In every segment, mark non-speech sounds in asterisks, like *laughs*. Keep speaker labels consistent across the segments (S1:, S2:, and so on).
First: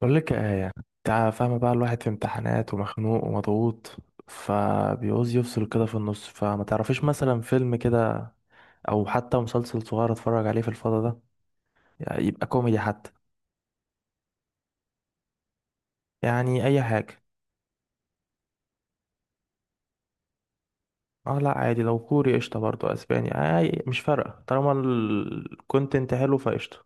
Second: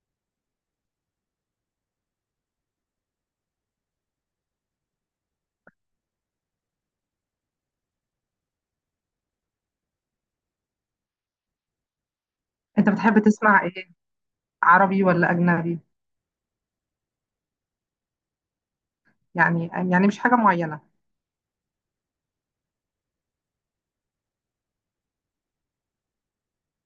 S1: بقول لك يا آية، يعني انت فاهمة بقى، الواحد في امتحانات ومخنوق ومضغوط، فبيعوز يفصل كده في النص. فما تعرفيش مثلا فيلم كده، او حتى مسلسل صغير اتفرج عليه في الفضا ده؟ يعني يبقى كوميدي
S2: انت
S1: حتى.
S2: بتحب تسمع ايه؟ عربي ولا اجنبي؟
S1: يعني اي حاجة.
S2: يعني مش حاجه معينه.
S1: اه لا، عادي، لو كوري قشطة، برضه اسباني. اي، مش فارقة، طالما الكونتنت حلو فقشطة.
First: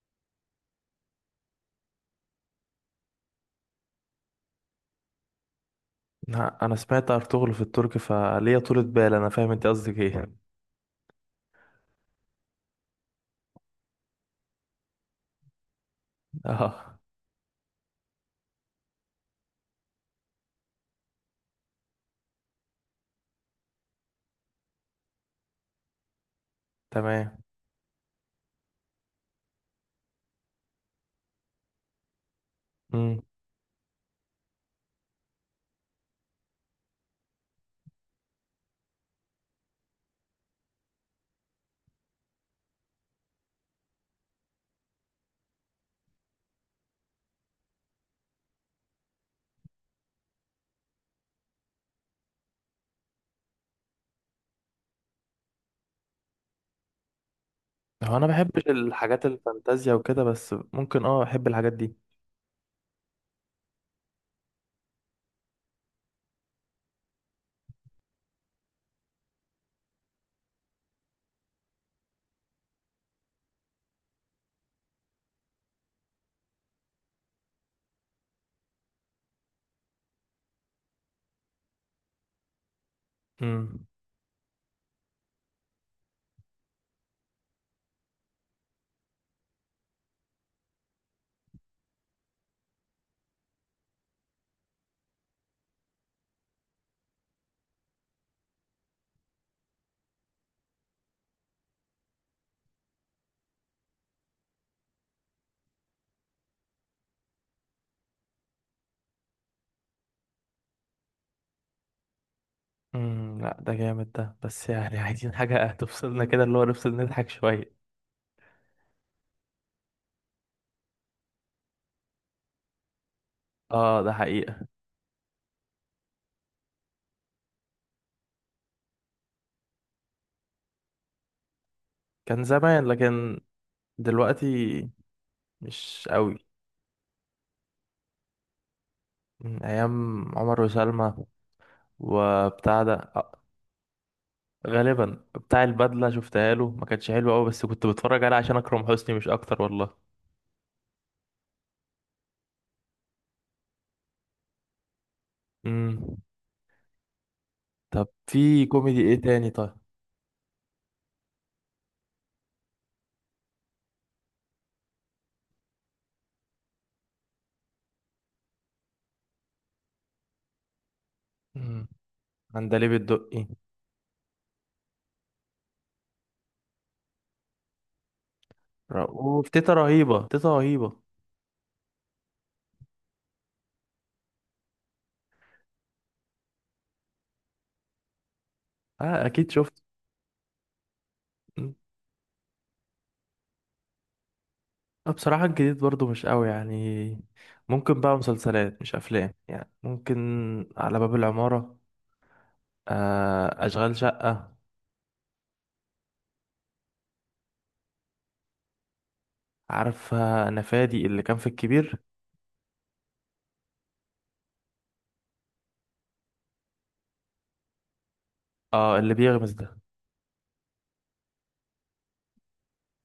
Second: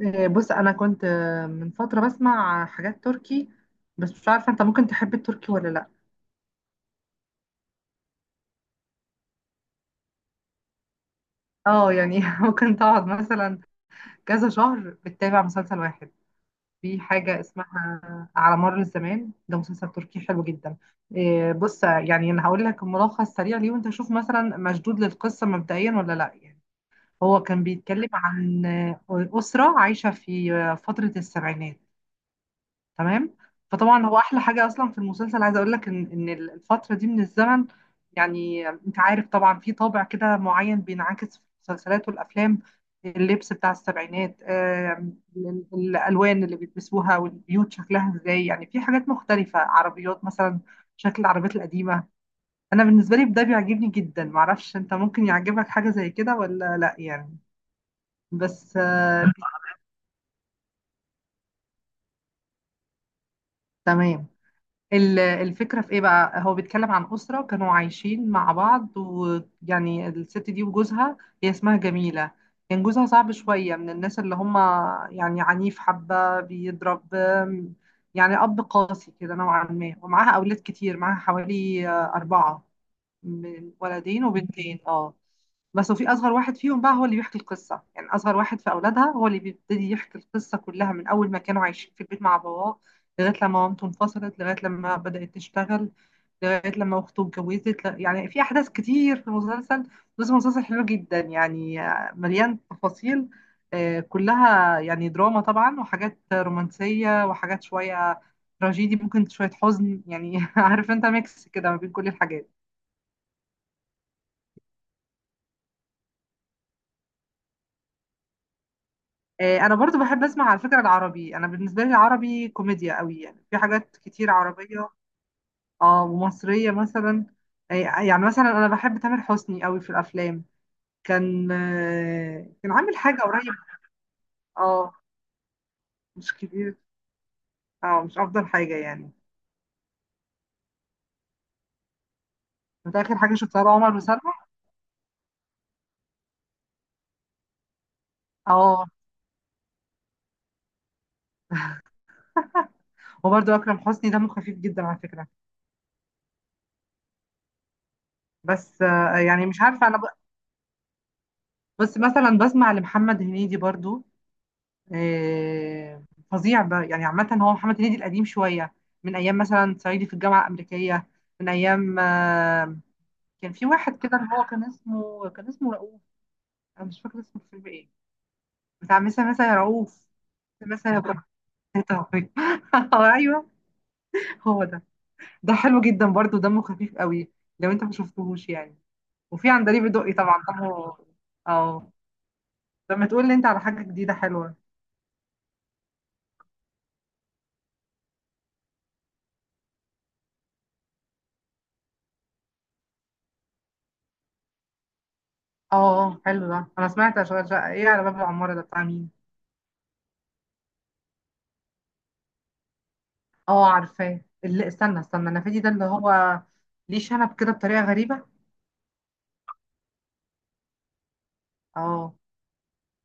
S2: إيه، بص انا كنت من فتره بسمع حاجات تركي، بس مش عارفه انت ممكن تحب التركي ولا لا.
S1: لا، انا سمعت ارطغرل في التركي، فليا طولة بال، انا فاهم انت قصدك ايه.
S2: اه يعني *laughs* ممكن تقعد مثلا كذا شهر بتتابع مسلسل واحد.
S1: *laughs* اه،
S2: في حاجه اسمها على مر الزمان، ده مسلسل تركي حلو جدا. إيه، بص يعني انا هقول لك الملخص سريع ليه، وانت شوف مثلا مشدود للقصه مبدئيا ولا لا يعني.
S1: تمام.
S2: هو كان بيتكلم عن اسره عايشه في فتره السبعينات.
S1: امم.
S2: تمام. فطبعا هو احلى حاجه اصلا في المسلسل، عايزه اقول لك ان الفتره دي من الزمن، يعني انت عارف طبعا في طابع كده معين بينعكس في المسلسلات والافلام. اللبس بتاع السبعينات، الالوان اللي بيلبسوها، والبيوت شكلها ازاي، يعني في حاجات مختلفه، عربيات مثلا، شكل العربيات القديمه. انا بالنسبه لي ده بيعجبني جدا، معرفش انت ممكن يعجبك حاجه زي كده ولا لا يعني.
S1: هو انا بحبش
S2: بس آه،
S1: الحاجات الفانتازيا وكده، بس ممكن احب الحاجات دي.
S2: تمام. الفكرة في ايه بقى؟ هو بيتكلم عن أسرة كانوا عايشين مع بعض، ويعني الست دي وجوزها، هي اسمها جميلة، كان جوزها صعب شوية، من الناس اللي هم يعني عنيف، حبة بيضرب، يعني أب قاسي كده نوعا ما، ومعاها أولاد كتير، معاها حوالي أربعة، من
S1: امم،
S2: ولدين وبنتين اه. بس وفي اصغر واحد فيهم بقى هو اللي بيحكي القصه، يعني اصغر واحد في اولادها هو اللي بيبتدي يحكي القصه كلها، من اول ما كانوا عايشين في البيت مع باباه، لغايه لما مامته انفصلت، لغايه لما بدات تشتغل، لغايه لما اخته اتجوزت، يعني في احداث كتير في المسلسل. بس مسلسل حلو جدا يعني، مليان تفاصيل، كلها يعني دراما طبعا، وحاجات رومانسيه، وحاجات شويه تراجيدي، ممكن شويه حزن يعني، *laughs* عارف انت ميكس كده ما بين كل الحاجات.
S1: امم. لا ده جامد ده، بس يعني *laughs* عايزين حاجة تفصلنا كده، اللي هو نفصل نضحك شوية.
S2: انا برضو بحب اسمع على فكرة العربي، انا بالنسبة لي العربي كوميديا قوي، يعني في حاجات
S1: اه ده
S2: كتير
S1: حقيقة.
S2: عربية، اه ومصرية مثلا. يعني مثلا انا بحب تامر حسني قوي في الافلام، كان
S1: كان
S2: كان
S1: زمان،
S2: عامل حاجة
S1: لكن
S2: قريب.
S1: دلوقتي
S2: اه،
S1: مش
S2: مش
S1: قوي.
S2: كتير، اه مش افضل حاجة يعني.
S1: من ايام عمر وسلمى وبتاع ده
S2: كانت اخر حاجة شفتها له عمر وسلمى.
S1: غالبا بتاع البدلة، شفتها له ما كانتش حلوة قوي، بس كنت بتفرج عليه عشان اكرم
S2: اه.
S1: حسني، مش اكتر والله.
S2: وبرضو اكرم حسني دمه خفيف جدا على فكرة.
S1: امم. طب في
S2: بس
S1: كوميدي
S2: آه،
S1: ايه
S2: يعني
S1: تاني
S2: مش
S1: طيب؟
S2: عارفة بس مثلا بسمع لمحمد هنيدي برضو، آه، فظيع بقى يعني، عامة هو محمد هنيدي القديم شوية، من أيام مثلا صعيدي في الجامعة الأمريكية، من
S1: امم،
S2: أيام آه،
S1: عندليب الدقي.
S2: كان في واحد كده اللي هو كان اسمه رؤوف، أنا مش فاكرة اسمه الفيلم إيه، بتاع مثلا
S1: وفي
S2: يا
S1: تيتا
S2: رؤوف،
S1: رهيبة، تيتا رهيبة.
S2: مثلا يا رؤوف. *laughs* أيوه، هو ده. ده حلو جدا برضو، دمه خفيف قوي، لو أنت ما شفتهوش يعني.
S1: اه
S2: وفي
S1: اكيد شفت.
S2: عندليب الدقي طبعا دمه، اه. طب ما تقول لي أنت على حاجة جديدة حلوة.
S1: أنا بصراحة الجديد برضو مش قوي يعني. ممكن بقى مسلسلات مش أفلام يعني، ممكن على باب العمارة، أشغال شقة.
S2: اه حلو ده، أنا سمعت أشغال شقة. إيه على باب العمارة ده بتاع مين؟
S1: عارفة أنا، فادي اللي كان في الكبير.
S2: اه عارفاه، اللي استنى النفادي ده، اللي هو ليه شنب كده بطريقة غريبة.
S1: اه اللي بيغمز ده.
S2: اه،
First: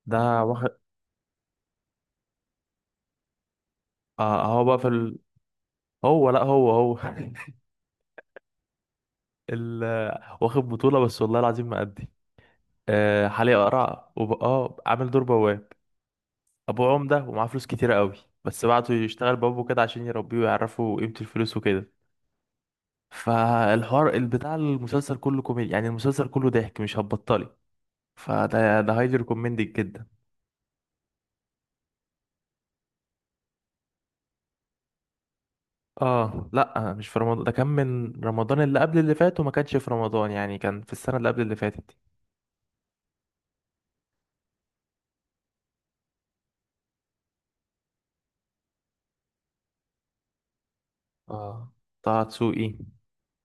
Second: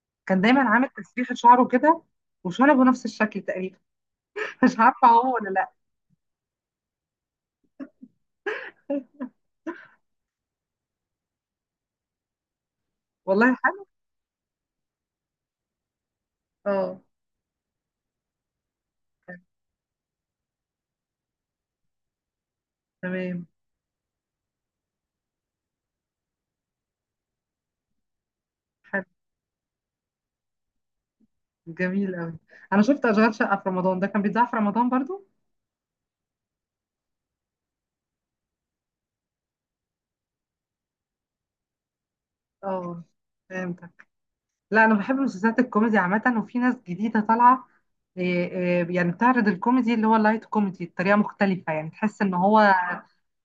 S1: ده
S2: كان دايما
S1: واخد
S2: عامل تسريحة شعره كده، وشنبه نفس الشكل تقريبا.
S1: اه هو
S2: *laughs*
S1: بقى
S2: مش
S1: في
S2: عارفة هو ولا لا.
S1: هو لا، هو هو *laughs* ال... واخد بطولة، بس والله العظيم ما أدي.
S2: والله
S1: حاليا
S2: حلو،
S1: قرع عامل دور بواب. أبوه
S2: اه،
S1: عمدة ومعاه فلوس كتيرة قوي، بس بعته يشتغل بابه كده عشان يربيه ويعرفه قيمة الفلوس وكده.
S2: تمام،
S1: فالحوار البتاع المسلسل كله كوميدي يعني، المسلسل كله ضحك مش هتبطلي. فده
S2: حلو،
S1: هايلي ريكومندد جدا.
S2: جميل قوي. انا شفت اشغال شقة في رمضان ده، كان بيتذاع في رمضان برضو.
S1: اه لا، مش في رمضان ده، كان من رمضان اللي قبل اللي فات، وما كانش في رمضان يعني، كان في السنة اللي قبل اللي فاتت دي.
S2: اه فهمتك. لا، انا بحب مسلسلات الكوميدي عامة، وفي ناس جديدة طالعة، إيه يعني بتعرض الكوميدي اللي هو اللايت كوميدي بطريقة
S1: اه،
S2: مختلفة، يعني
S1: طه
S2: تحس ان
S1: دسوقي.
S2: هو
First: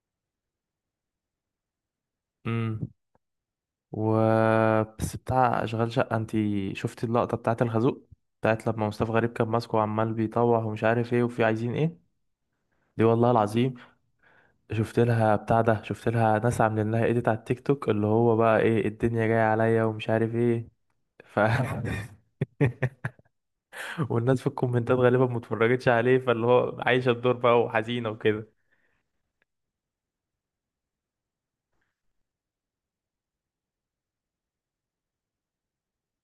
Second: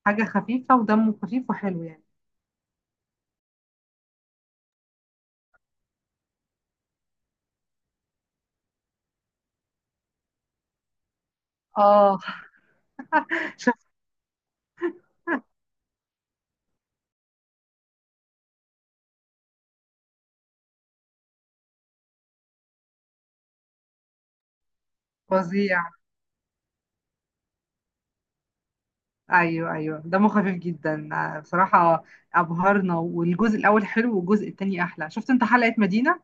S2: حاجة خفيفة ودمه خفيف وحلو يعني.
S1: امم. و بس بتاع اشغال شقة، انتي شفتي اللقطة بتاعت الخازوق، بتاعت لما مصطفى غريب كان ماسكه وعمال بيطوع ومش عارف ايه وفي عايزين ايه؟
S2: اه
S1: دي والله العظيم،
S2: شفت.
S1: شفت لها بتاع ده، شفت لها ناس عاملين لها ايديت على التيك توك، اللي هو بقى ايه الدنيا جاية عليا ومش عارف ايه ف *laughs* والناس في الكومنتات غالبا
S2: فظيع.
S1: متفرجتش عليه، فاللي هو عايشة الدور بقى وحزينة وكده.
S2: ايوه دمه خفيف جدا، بصراحه ابهرنا. والجزء الاول حلو، والجزء التاني احلى. شفت انت حلقه مدينه؟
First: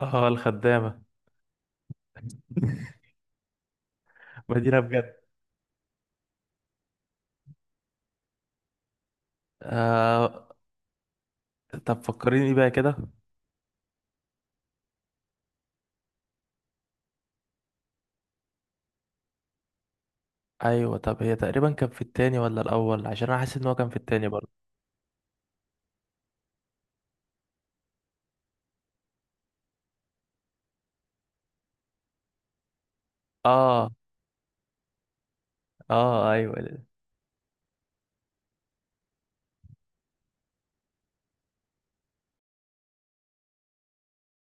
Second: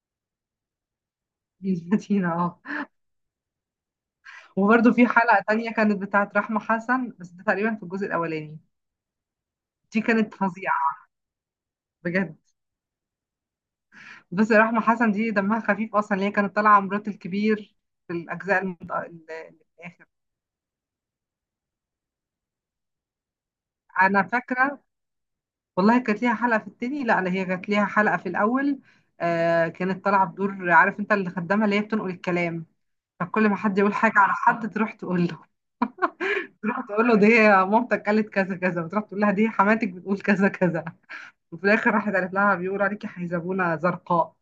S1: اه، الخدامة.
S2: *laughs* مدينه اه.
S1: مدينة
S2: وبرده في
S1: بجد
S2: حلقه تانية كانت بتاعه رحمه حسن، بس ده تقريبا في الجزء الاولاني، دي كانت
S1: آه
S2: فظيعه
S1: طب
S2: بجد.
S1: فكريني بقى كده.
S2: بس رحمه حسن دي دمها خفيف اصلا، اللي هي كانت طالعه مرات الكبير في الاجزاء الاخر.
S1: ايوه، طب هي تقريبا كان في التاني ولا الاول؟ عشان انا حاسس ان هو كان في
S2: انا
S1: التاني برضه.
S2: فاكره، والله كانت ليها حلقة في التاني، لا لا هي كانت ليها حلقة في الأول. آه كانت طالعة بدور، عارف انت، اللي خدامها، اللي هي بتنقل الكلام، فكل ما حد
S1: اه،
S2: يقول حاجة على حد تروح تقول له،
S1: اه، ايوه،
S2: دي مامتك قالت كذا كذا، وتروح تقول لها دي حماتك بتقول كذا كذا، وفي الآخر راحت قالت لها بيقولوا عليكي حيزبونة زرقاء.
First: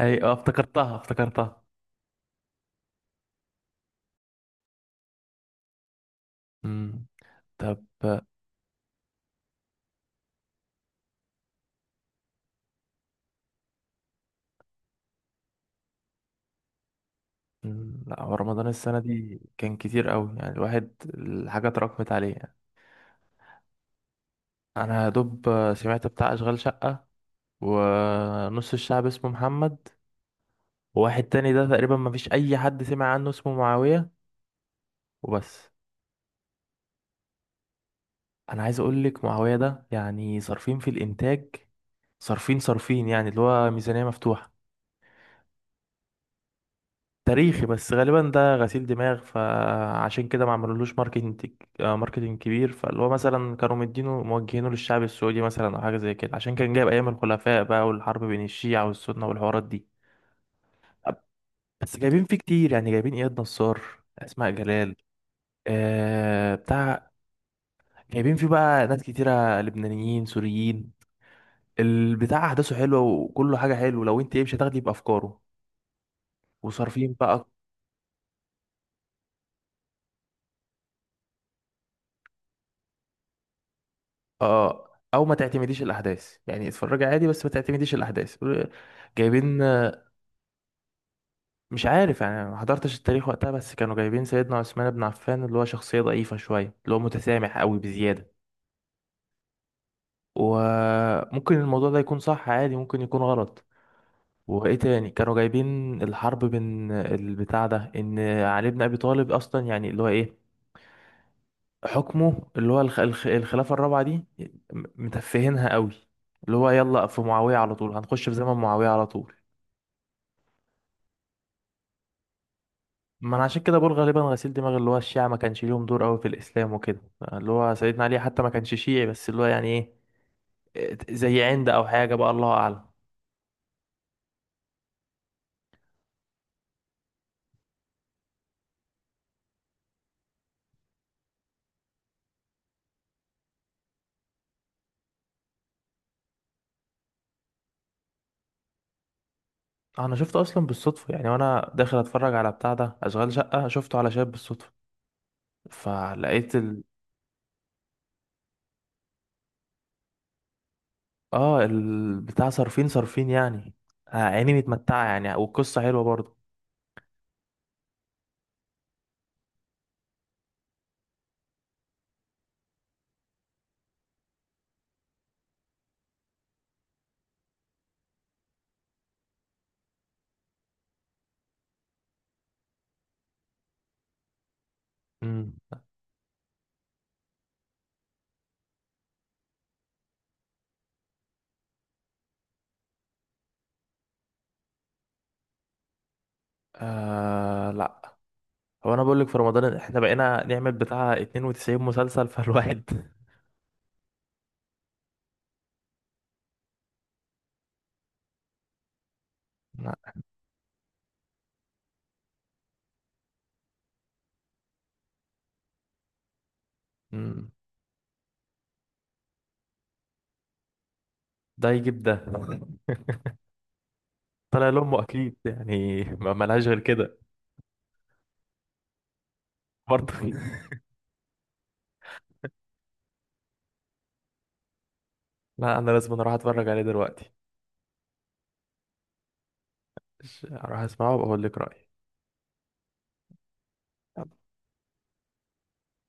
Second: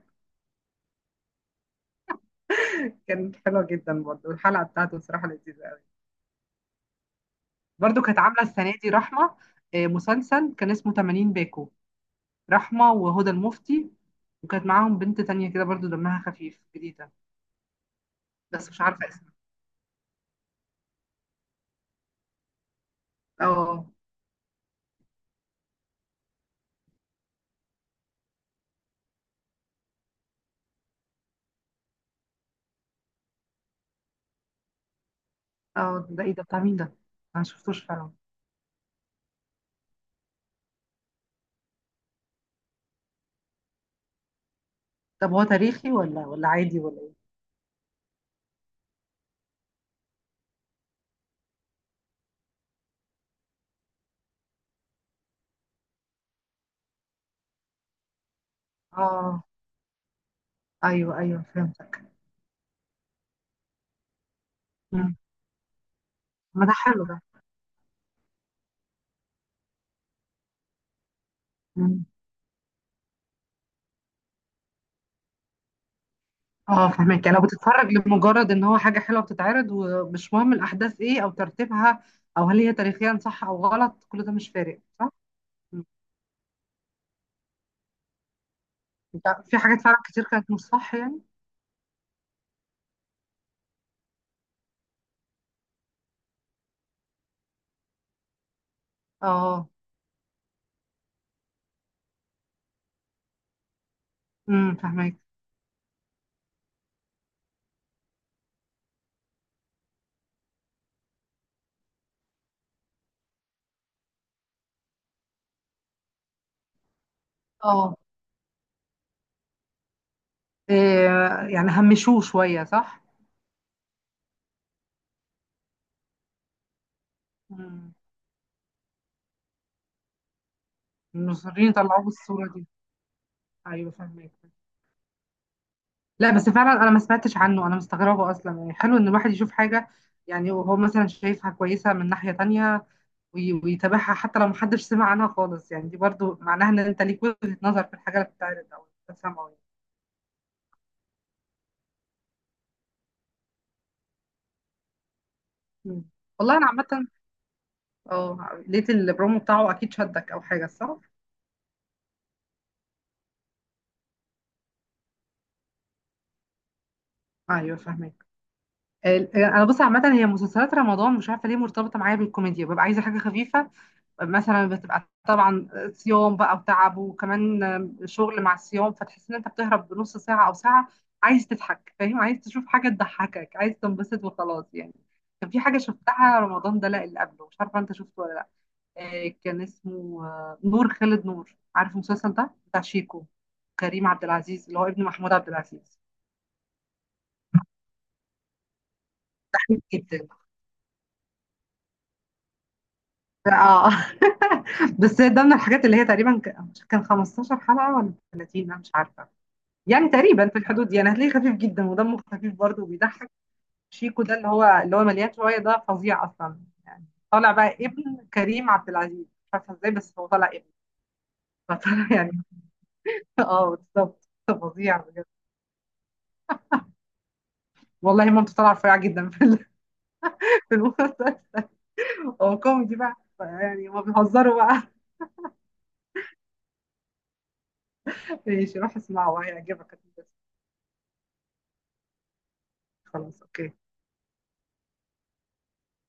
S1: ايوه، افتكرتها، افتكرتها.
S2: كانت حلوة جدا برضه الحلقة بتاعته، بصراحة لذيذة قوي.
S1: امم. طب.
S2: برضه كانت عاملة السنة دي رحمة آه مسلسل كان اسمه 80 باكو، رحمة وهدى المفتي، وكانت معاهم بنت تانية كده برضه دمها خفيف جديدة،
S1: مم، لا، هو رمضان
S2: بس مش
S1: السنة
S2: عارفة اسمه.
S1: دي كان كتير قوي يعني، الواحد الحاجة اتراكمت عليه يعني.
S2: اه.
S1: أنا يا دوب سمعت بتاع أشغال شقة، ونص الشعب اسمه محمد، وواحد تاني ده تقريبا مفيش أي حد سمع عنه اسمه معاوية، وبس.
S2: اه ده ايه ده، بتاع مين ده؟ انا مشفتوش فعلا.
S1: أنا عايز أقولك، معاوية ده يعني صارفين في الإنتاج. صارفين، صارفين يعني، اللي هو ميزانية مفتوحة.
S2: طب هو تاريخي ولا عادي ولا ايه؟
S1: تاريخي، بس غالبا ده غسيل دماغ، فعشان كده ما عملولوش ماركتنج، ماركتنج كبير. فاللي هو مثلا كانوا مدينه موجهينه للشعب السعودي مثلا، او حاجه زي كده، عشان كان جايب ايام الخلفاء بقى، والحرب بين الشيعة والسنة
S2: اه
S1: والحوارات دي.
S2: ايوه
S1: بس
S2: فهمتك.
S1: جايبين فيه كتير يعني، جايبين اياد نصار، اسماء جلال
S2: مم. ما ده حلو
S1: بتاع.
S2: ده.
S1: جايبين فيه بقى ناس كتيرة، لبنانيين، سوريين.
S2: مم.
S1: البتاع احداثه حلوة، وكله حاجة حلوة، لو انت ايه، مش هتاخدي بافكاره.
S2: اه
S1: وصارفين
S2: فهمك، يعني لو
S1: بقى.
S2: بتتفرج لمجرد ان هو حاجة حلوة بتتعرض، ومش مهم الاحداث ايه او ترتيبها، او هل هي تاريخيا صح او غلط، كل ده مش فارق
S1: اه،
S2: صح.
S1: او ما تعتمديش
S2: مم.
S1: الاحداث يعني، اتفرجي عادي، بس ما تعتمديش الاحداث.
S2: لا، في
S1: جايبين
S2: حاجات فعلا كتير كانت مش صح يعني.
S1: مش عارف يعني، أنا ما حضرتش التاريخ وقتها، بس كانوا جايبين سيدنا عثمان بن عفان اللي هو شخصية ضعيفة شوية، اللي هو متسامح قوي بزيادة.
S2: اه.
S1: وممكن الموضوع ده يكون صح عادي، ممكن يكون غلط. وايه تاني،
S2: فهمك.
S1: كانوا جايبين الحرب بين البتاع ده، ان علي بن ابي طالب اصلا يعني، اللي هو ايه، حكمه، اللي هو الخلافة الرابعة دي متفهينها قوي، اللي هو يلا في معاوية على طول،
S2: اه.
S1: هنخش في زمن معاوية على طول.
S2: إيه يعني همشوه شوية صح.
S1: ما انا عشان كده بقول غالبا غسيل دماغ، اللي هو الشيعة ما كانش ليهم دور قوي في الاسلام وكده، اللي هو
S2: مم.
S1: سيدنا علي حتى ما كانش شيعي، بس اللي هو يعني ايه، إيه، زي عند
S2: المصريين
S1: او
S2: طلعوه
S1: حاجة بقى،
S2: بالصورة
S1: الله
S2: دي.
S1: اعلم.
S2: ايوه فاهمك. لا بس فعلا انا ما سمعتش عنه، انا مستغربه اصلا يعني، حلو ان الواحد يشوف حاجه، يعني وهو مثلا شايفها كويسه من ناحيه تانية، ويتابعها حتى لو محدش سمع عنها خالص، يعني دي برضو معناها ان انت ليك وجهه نظر في الحاجه اللي بتتعرض او بتسمعها يعني.
S1: انا شفته اصلا بالصدفة يعني، وانا داخل اتفرج على بتاع ده اشغال شقة، شفته على شاب بالصدفة،
S2: مم.
S1: فلقيت
S2: والله انا عامه، اه لقيت البرومو بتاعه اكيد شدك او حاجه صح.
S1: اه، البتاع صارفين صارفين يعني، عيني متمتعة يعني، والقصة حلوة برضه.
S2: ايوه فاهمك. انا بص عامه هي مسلسلات رمضان مش عارفه ليه مرتبطه معايا بالكوميديا، ببقى عايزه حاجه خفيفه، مثلا بتبقى طبعا صيام بقى وتعب، وكمان شغل مع الصيام، فتحس ان انت بتهرب بنص ساعة او ساعة، عايز تضحك فاهم، عايز تشوف حاجة تضحكك، عايز تنبسط وخلاص يعني.
S1: امم.
S2: كان في حاجة شفتها رمضان ده، لا اللي قبله، مش عارفة انت شفته ولا لا، كان اسمه نور خالد نور، عارف المسلسل ده بتاع شيكو كريم عبد العزيز اللي هو ابن محمود عبد العزيز.
S1: لا، هو انا بقول لك في رمضان
S2: تحميد
S1: احنا
S2: جدا.
S1: بقينا نعمل بتاع 92 مسلسل فالواحد.
S2: اه. *laughs* بس ده من الحاجات اللي هي تقريبا كان 15 حلقة ولا 30، انا مش عارفة،
S1: *laughs* لا.
S2: يعني تقريبا في الحدود دي، انا هتلاقيه خفيف جدا ودمه خفيف برضه وبيضحك. شيكو ده اللي هو مليان شويه ده، فظيع اصلا يعني،
S1: مم.
S2: طالع بقى ابن كريم عبد العزيز مش عارفه ازاي، بس هو طالع ابن،
S1: ده يجيب
S2: فطالع
S1: ده.
S2: يعني. *laughs* اه بالظبط
S1: طلع
S2: فظيع
S1: لأمه
S2: بجد.
S1: أكيد يعني، ما ملهاش غير كده.
S2: والله مامته طالعه رفيعه جدا في
S1: برضه *laughs*
S2: *laughs* في المسلسل، هو كوميدي بقى يعني، هما بيهزروا بقى.
S1: لا، أنا لازم أروح أتفرج عليه دلوقتي،
S2: *laughs* ماشي روح اسمعه هيعجبك.
S1: أروح أسمعه وأقول لك رأيي.
S2: خلاص اوكي.